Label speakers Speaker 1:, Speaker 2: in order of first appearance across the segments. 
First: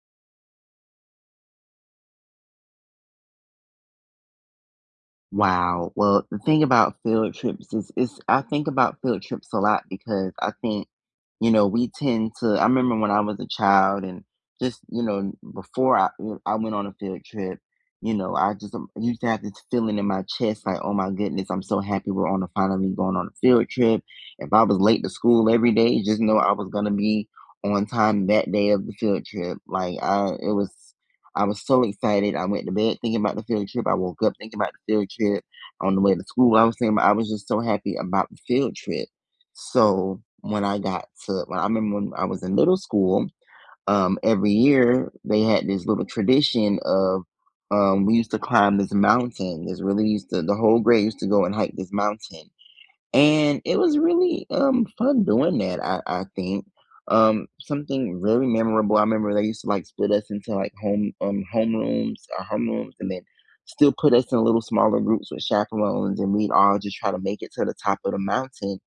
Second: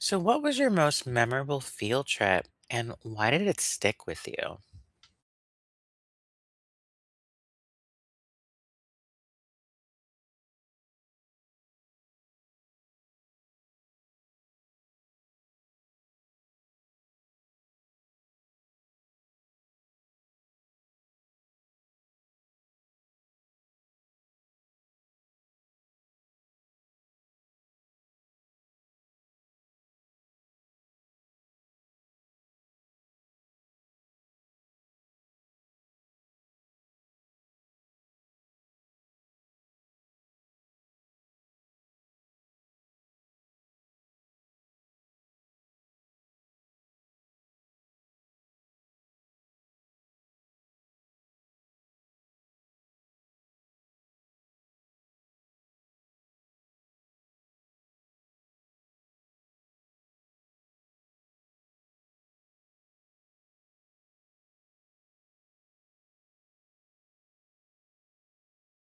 Speaker 1: So, what was your most memorable field trip and why did it stick with you?
Speaker 2: Wow. Well, the thing about field trips is I think about field trips a lot because I think, we tend to I remember when I was a child and just, before I went on a field trip, I just used to have this feeling in my chest like, oh my goodness, I'm so happy we're on a finally going on a field trip. If I was late to school every day, just know I was gonna be on time that day of the field trip. Like, I was so excited. I went to bed thinking about the field trip. I woke up thinking about the field trip. On the way to school, I was just so happy about the field trip. So when I remember when I was in middle school, every year they had this little tradition of we used to climb this mountain. This really used to, the whole grade used to go and hike this mountain, and it was really fun doing that. I think something very memorable. I remember they used to like split us into like home home rooms our homerooms, and then still put us in little smaller groups with chaperones, and we'd all just try to make it to the top of the mountain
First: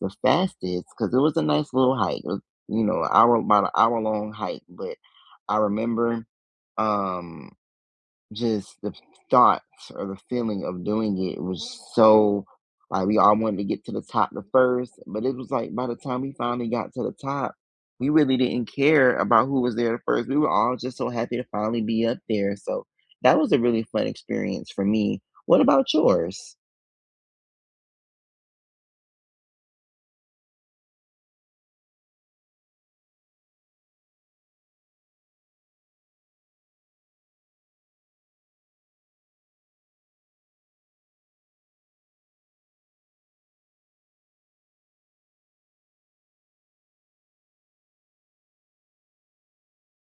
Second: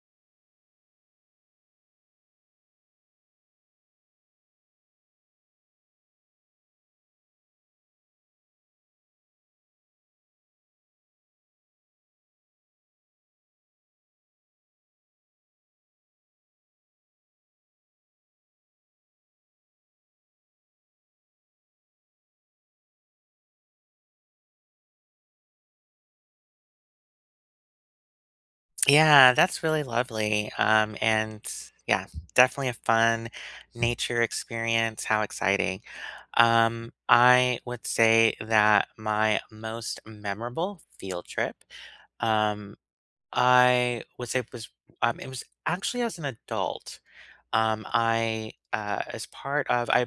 Speaker 2: the fastest because it was a nice little hike. It was, hour about an hour long hike, but I remember. Um, just the thoughts or the feeling of doing it was so like we all wanted to get to the top the first, but it was like by the time we finally got to the top, we really didn't care about who was there the first. We were all just so happy to finally be up there. So that was a really fun experience for me. What about yours?
Speaker 1: Yeah, that's really lovely. And yeah, definitely a fun nature experience. How exciting. I would say that my most memorable field trip, um, I would say was it was actually as an adult. I as part of I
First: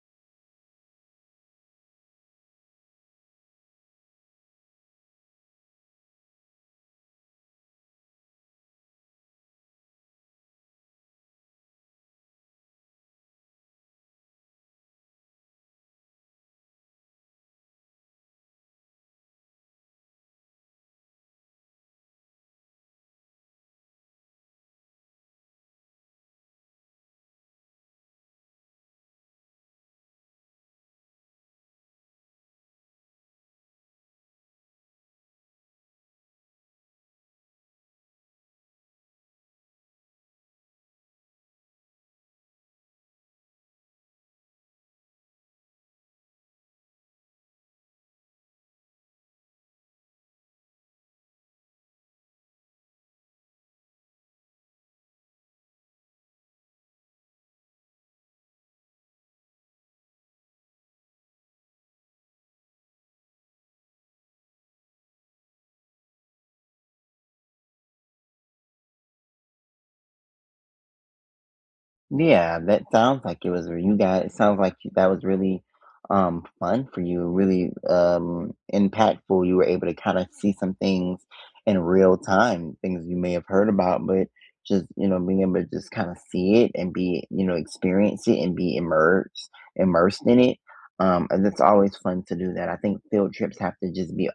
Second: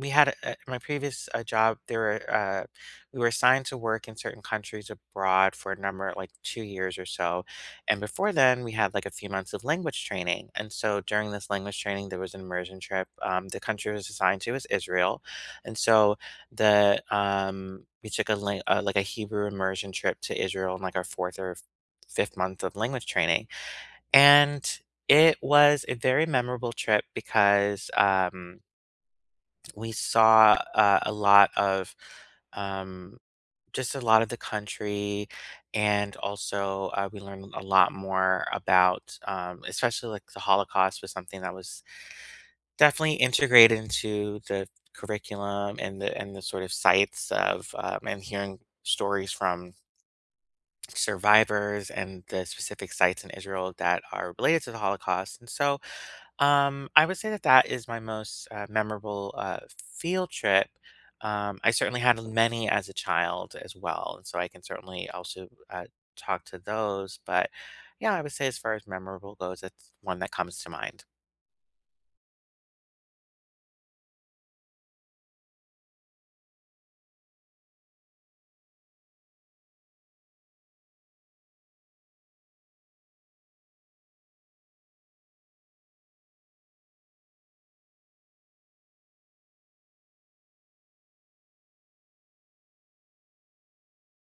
Speaker 1: we had at my previous job there were we were assigned to work in certain countries abroad for a number like 2 years or so, and before then we had like a few months of language training. And so during this language training there was an immersion trip, the country it was assigned to was Israel. And so the we took like a Hebrew immersion trip to Israel in like our fourth or fifth month of language training. And it was a very memorable trip because we saw a lot of, um, just a lot of the country, and also we learned a lot more about, especially like the Holocaust was something that was definitely integrated into the curriculum, and the sort of sites of, and hearing stories from survivors and the specific sites in Israel that are related to the Holocaust. And so I would say that that is my most, memorable, field trip. I certainly had many as a child as well, and so I can certainly also, talk to those, but, yeah, I would say as far as memorable goes, that's one that comes to mind.
Speaker 2: Yeah, that sounds like it was. You guys, it sounds like that was really fun for you, really impactful. You were able to kind of see some things in real time, things you may have heard about, but just, being able to just kind of see it and be, experience it and be immersed in it. And it's always fun to do that. I think field trips have to just be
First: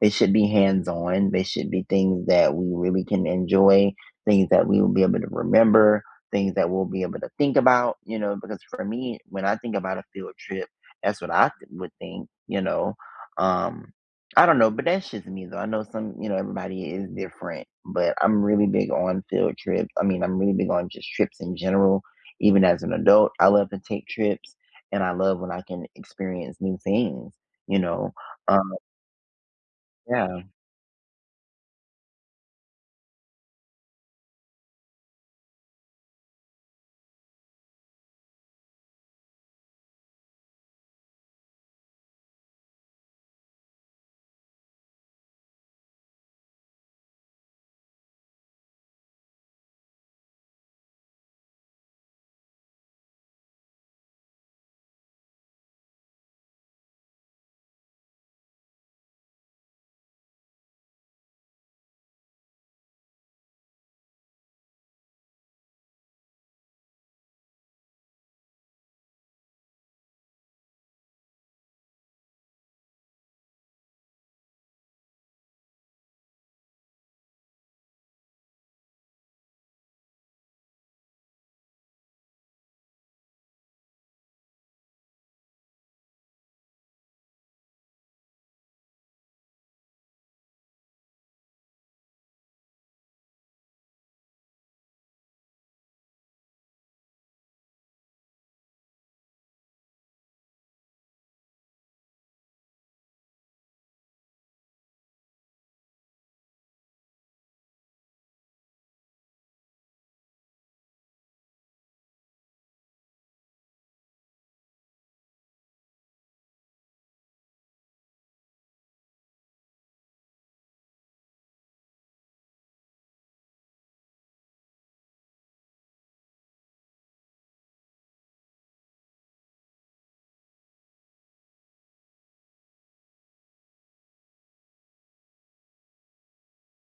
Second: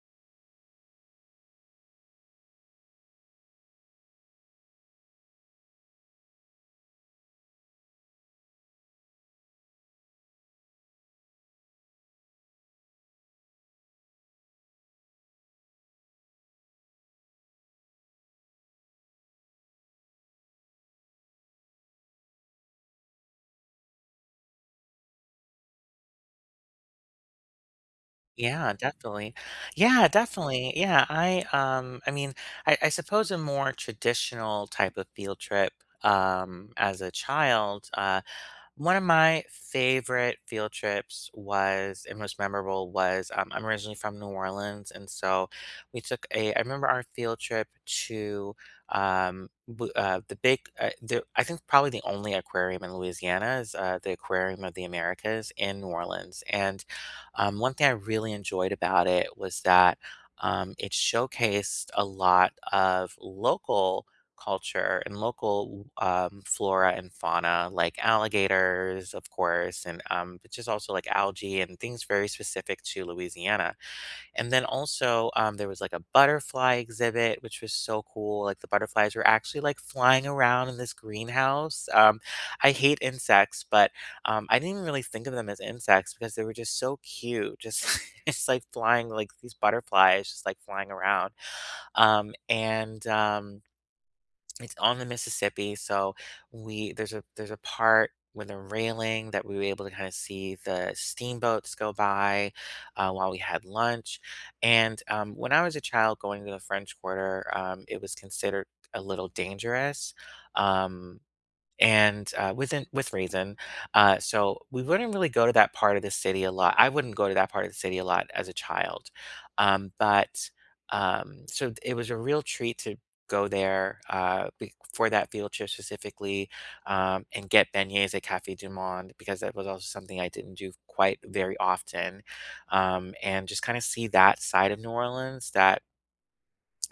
Speaker 2: they should be hands-on. They should be things that we really can enjoy, things that we will be able to remember, things that we'll be able to think about, you know, because for me, when I think about a field trip, that's what I would think. Um, I don't know, but that's just me though. I know some, everybody is different, but I'm really big on field trips. I mean, I'm really big on just trips in general. Even as an adult, I love to take trips, and I love when I can experience new things, you know. Um,
Speaker 1: Yeah, definitely. Yeah,
Speaker 2: yeah,
Speaker 1: definitely. Yeah, I mean, I suppose a more traditional type of field trip, as a child. One of my favorite field trips was and most memorable was I'm originally from New Orleans, and so we took a. I remember our field trip to the big. The, I think probably the only aquarium in Louisiana is the Aquarium of the Americas in New Orleans. And one thing I really enjoyed about it was that it showcased a lot of local culture and local, flora and fauna, like alligators, of course. And but just also like algae and things very specific to Louisiana. And then also there was like a butterfly exhibit, which was so cool. Like the butterflies were actually like flying around in this greenhouse. I hate insects, but I didn't really think of them as insects because they were just so cute. Just it's like flying like these butterflies, just like flying around. And It's on the Mississippi, so we there's a part with a railing that we were able to kind of see the steamboats go by while we had lunch. And when I was a child, going to the French Quarter, it was considered a little dangerous. Um, and Within with reason. So we wouldn't really go to that part of the city a lot. I wouldn't go to that part of the city a lot as a child, but so it was a real treat to go there, for that field trip specifically, and get beignets at Cafe Du Monde because that was also something I didn't do quite very often, and just kind of see that side of New Orleans that.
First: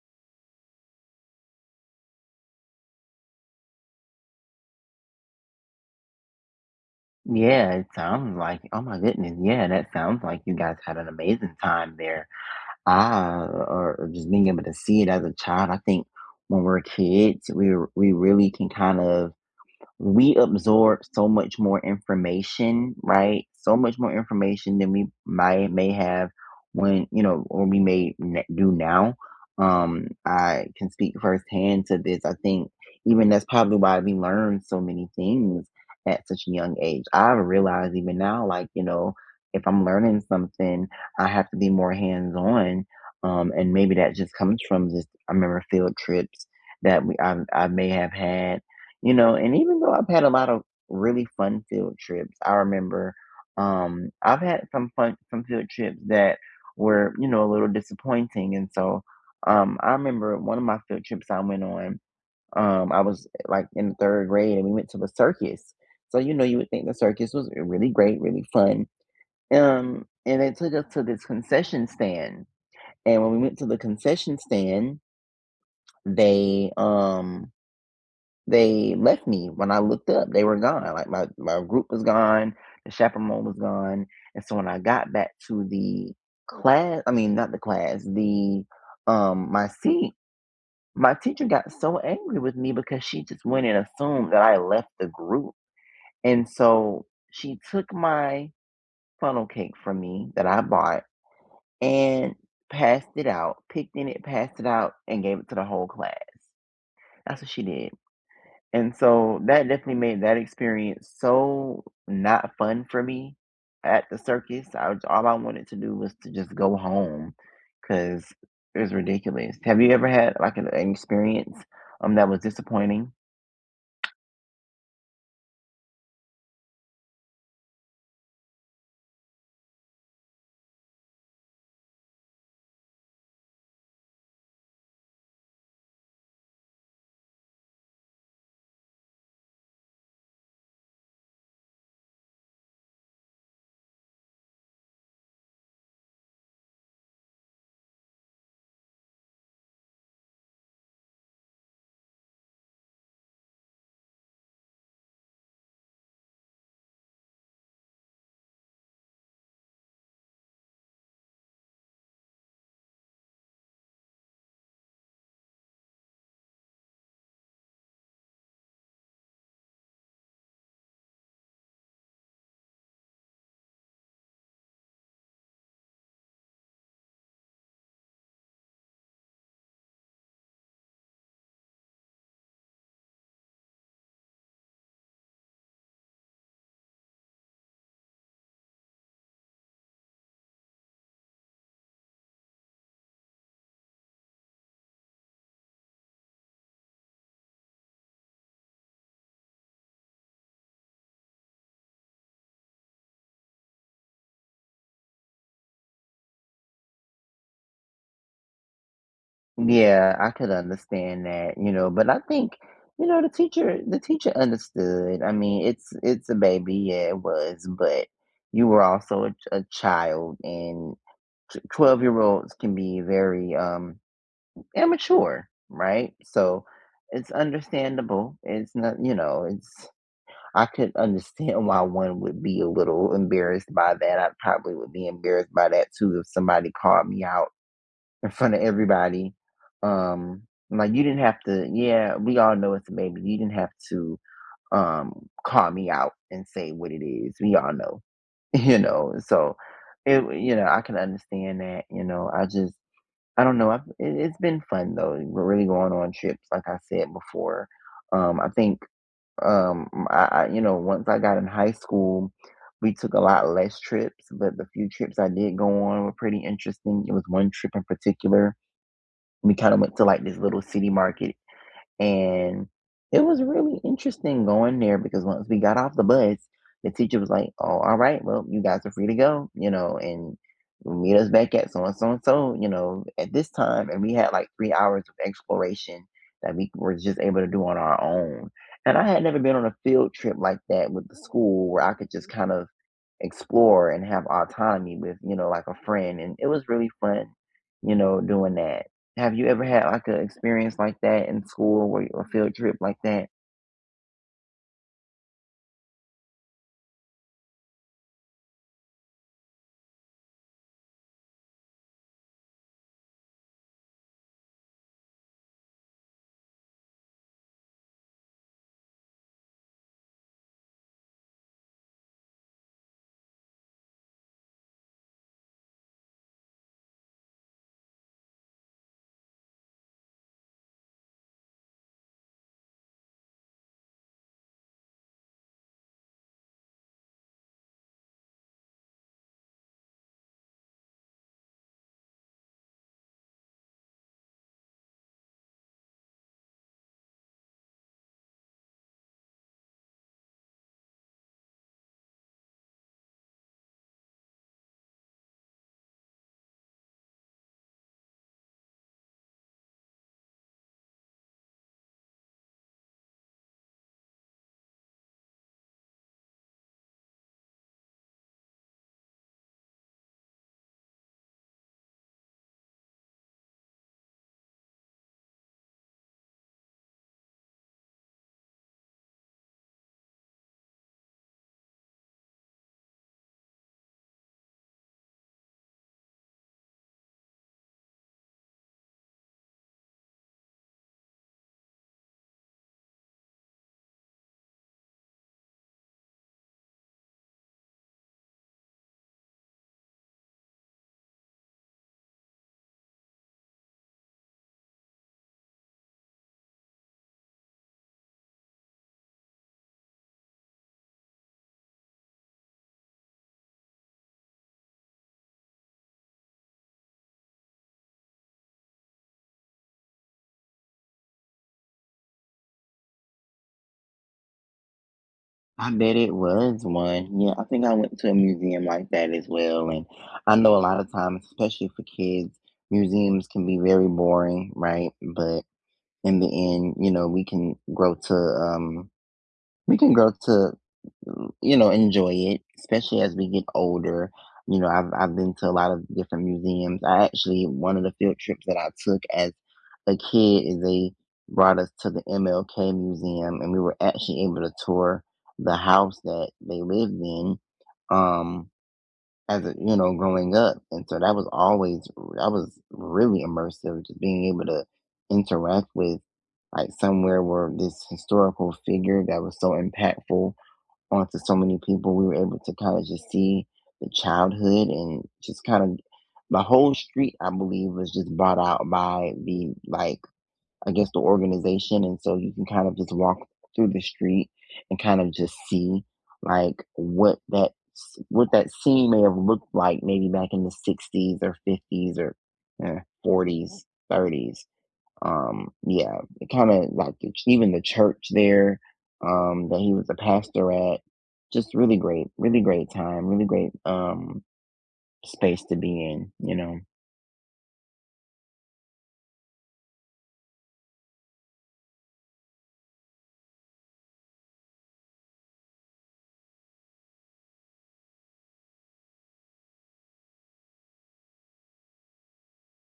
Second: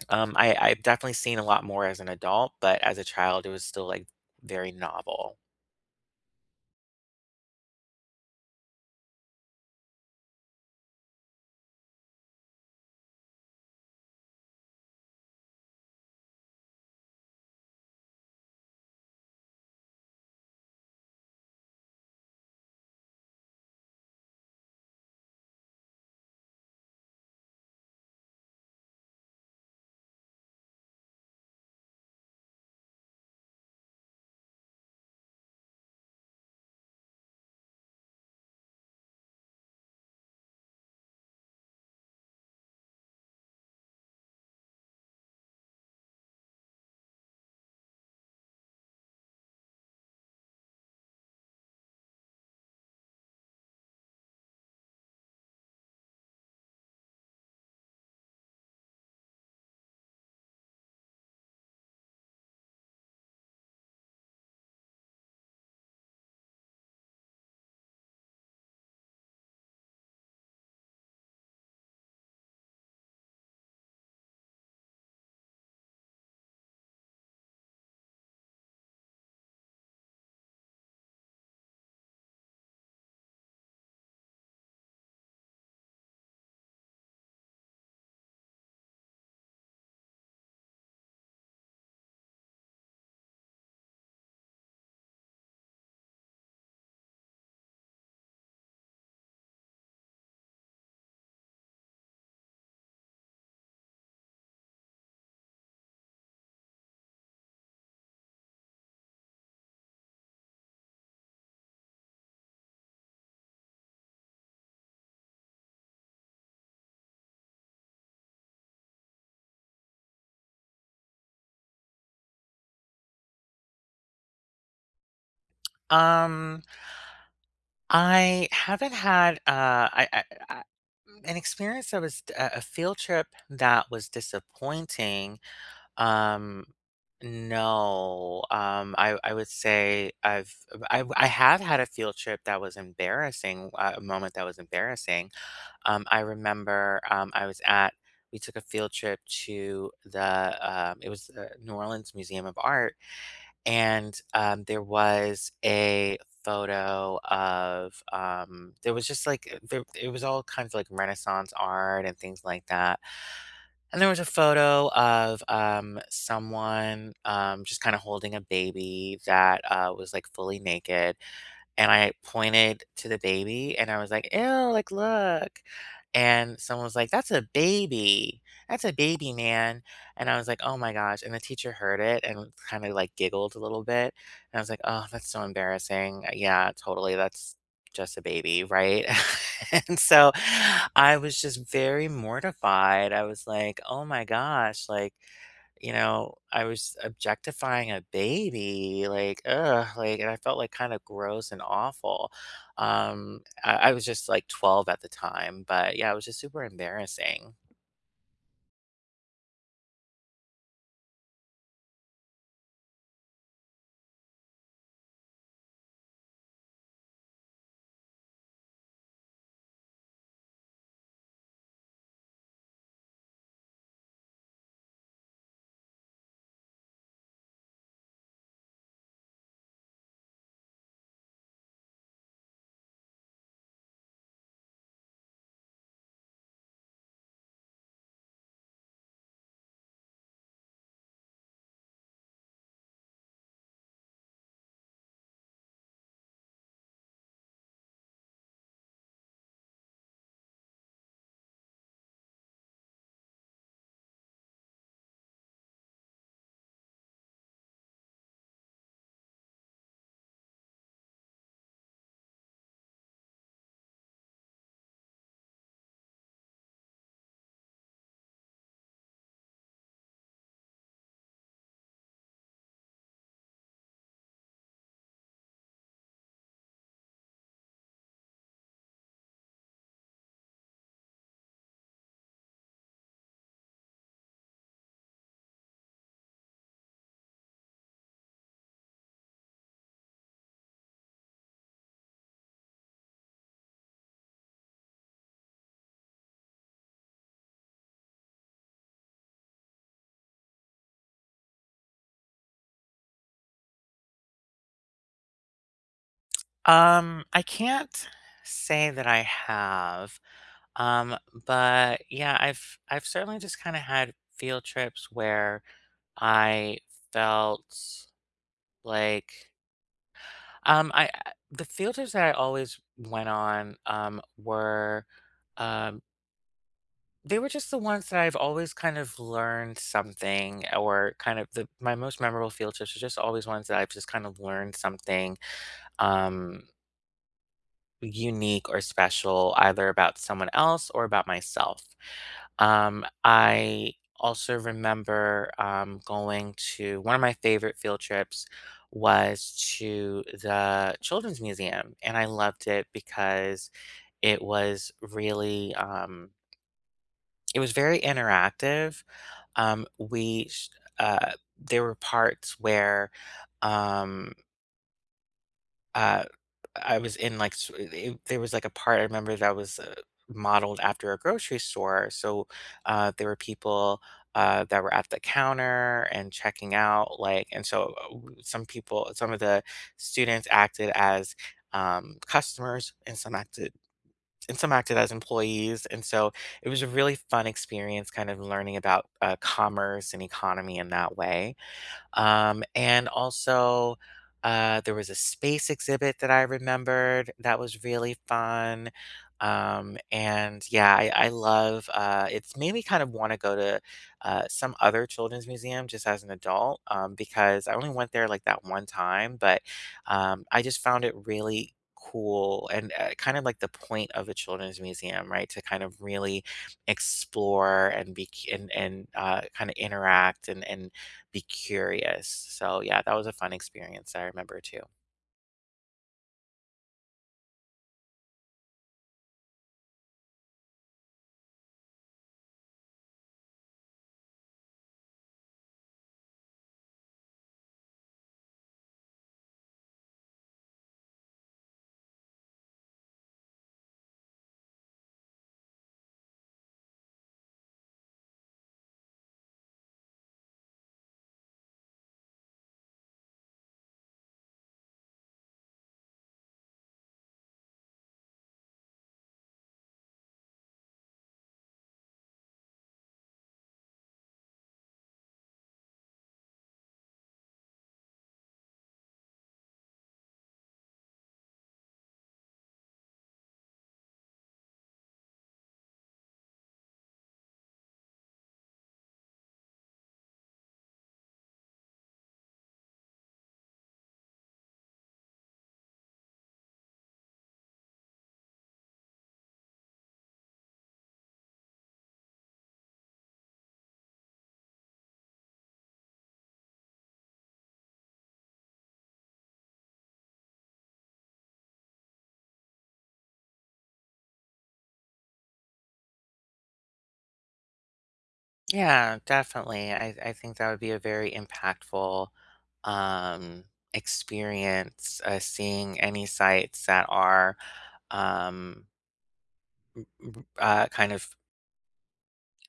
Speaker 1: I've definitely seen a lot more as an adult, but as a child, it was still like very novel.
Speaker 2: yeah, it sounds like, oh my goodness, yeah, that sounds like you guys had an amazing time there. I or just being able to see it as a child, I think when we're kids, we really can kind of we absorb so much more information, right? So much more information than we might may have, or we may do now. I can speak firsthand to this. I think even that's probably why we learn so many things at such a young age. I realize even now, like, if I'm learning something, I have to be more hands on. And maybe that just comes from just I remember field trips that I may have had, and even though I've had a lot of really fun field trips, I remember, I've had some field trips that were, a little disappointing, and so, I remember one of my field trips I went on. I was, like, in 3rd grade, and we went to the circus. So, you would think the circus was really great, really fun, and they took us to this concession stand, and when we went to the concession stand, they, um they left me. When I looked up, they were gone. Like, my group was gone, the chaperone was gone, and so when I got back to the class, I mean, not the class, my seat, my teacher got so angry with me because she just went and assumed that I left the group, and so she took my funnel cake from me that I bought and passed it out, picked in it, passed it out, and gave it to the whole class. That's what she did. And so that definitely made that experience so not fun for me at the circus. All I wanted to do was to just go home because it was ridiculous. Have you ever had like an experience that was disappointing?
Speaker 1: Um, I haven't had, I an experience that was a field trip that was disappointing. Um, no, I would say I have had a field trip that was embarrassing, a moment that was embarrassing. I remember, I was at, we took a field trip to the, it was the New Orleans Museum of Art. And, there was a photo of, there was just, like, there it was all kinds of, like, Renaissance art and things like that, and there was a photo of, someone, just kinda holding a baby that, was, like, fully naked. And I pointed to the baby and I was like, "Ew, like look." And someone was like, "That's a baby. That's a baby, man." And I was like, "Oh my gosh." And the teacher heard it and kind of like giggled a little bit. And I was like, "Oh, that's so embarrassing." Yeah, totally. That's just a baby, right? And so I was just very mortified. I was like, "Oh my gosh, like I was objectifying a baby, like, ugh, like, and I felt like kind of gross and awful. I was just like 12 at the time, but yeah, it was just super embarrassing.
Speaker 2: Yeah, I could understand that, but I think, the teacher understood. I mean, it's a baby, yeah, it was, but you were also a child, and 12-year-olds can be very immature, right? So it's understandable. It's not, you know, it's I could understand why one would be a little embarrassed by that. I probably would be embarrassed by that too if somebody called me out in front of everybody. Um like, you didn't have to. Yeah, we all know it's a baby. You didn't have to call me out and say what it is. We all know. So I can understand that. I don't know, I've it it's been fun though. We're really going on trips, like I said before. I think, once I got in high school, we took a lot less trips, but the few trips I did go on were pretty interesting. It was one trip in particular. We kinda went to, like, this little city market, and it was really interesting going there because once we got off the bus, the teacher was like, "Oh, all right, well, you guys are free to go, you know, and meet us back at so and so and so, you know, at this time." And we had like 3 hours of exploration that we were just able to do on our own. And I had never been on a field trip like that with the school where I could just kind of explore and have autonomy with, like, a friend, and it was really fun, doing that. Have you ever had like an experience like that in school, where a field trip like that?
Speaker 1: I can't say that I have, um, but yeah, I've certainly just kind of had field trips where I felt like the field trips that I always went on were. Um, They were just the ones that I've always kind of learned something, or kind of the my most memorable field trips are just always ones that I've just kind of learned something um unique or special either about someone else or about myself. I also remember going to one of my favorite field trips was to the children's museum, and I loved it because it was really, it was very interactive. We sh uh, there were parts where, um, uh, I was in, like, s it there was, like, a part I remember that was, modeled after a grocery store, so, there were people, that were at the counter and checking out, like and so, w some people some of the students acted as, customers, and some acted as employees. And so it was a really fun experience kind of learning about commerce and economy in that way. And Also, there was a space exhibit that I remembered that was really fun. And yeah, I love it's made me kind of want to go to some other children's museum just as an adult, because I only went there like that one time, but I just found it really cool, and kind of like the point of a children's museum, right? To kind of really explore and be and kind of interact and be curious. So yeah, that was a fun experience I remember too.
Speaker 2: I bet it was one. Yeah, I think I went to a museum like that as well. And I know a lot of times, especially for kids, museums can be very boring, right? But in the end, we can grow to enjoy it, especially as we get older. I've been to a lot of different museums. I actually one of the field trips that I took as a kid is they brought us to the MLK Museum, and we were actually able to tour the house that they lived in. Um, as a, you know, growing up, and so that was really immersive, just being able to interact with, like, somewhere where this historical figure that was so impactful onto so many people. We were able to kind of just see the childhood, and just kind of the whole street, I believe, was just brought out by the like, I guess, the organization, and so you can kind of just walk through the street and kind of just see like what that scene may have looked like maybe back in the 60s or 50s or eh, 40s, 30s, yeah, kind of like the even the church there, that he was a pastor at. Just really great, really great time, really great space to be in. You know.
Speaker 1: Yeah, definitely. I think that would be a very impactful, um, experience, seeing any sites that are, um, kind of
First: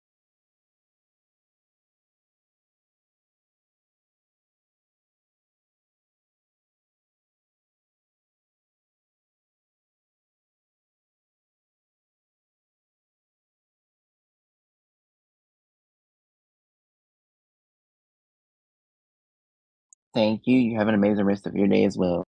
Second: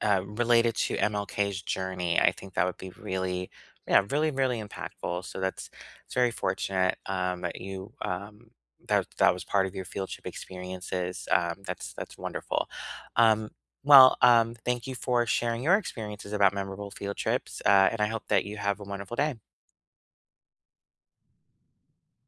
Speaker 1: related to MLK's journey. I think that would be really, yeah, really, really impactful. So that's it's very fortunate that you, that that was part of your field trip experiences. That's wonderful. Um, well, thank you for sharing your experiences about memorable field trips, and I hope that you have a wonderful day.
Speaker 2: Thank you. You have an amazing rest of your day as well.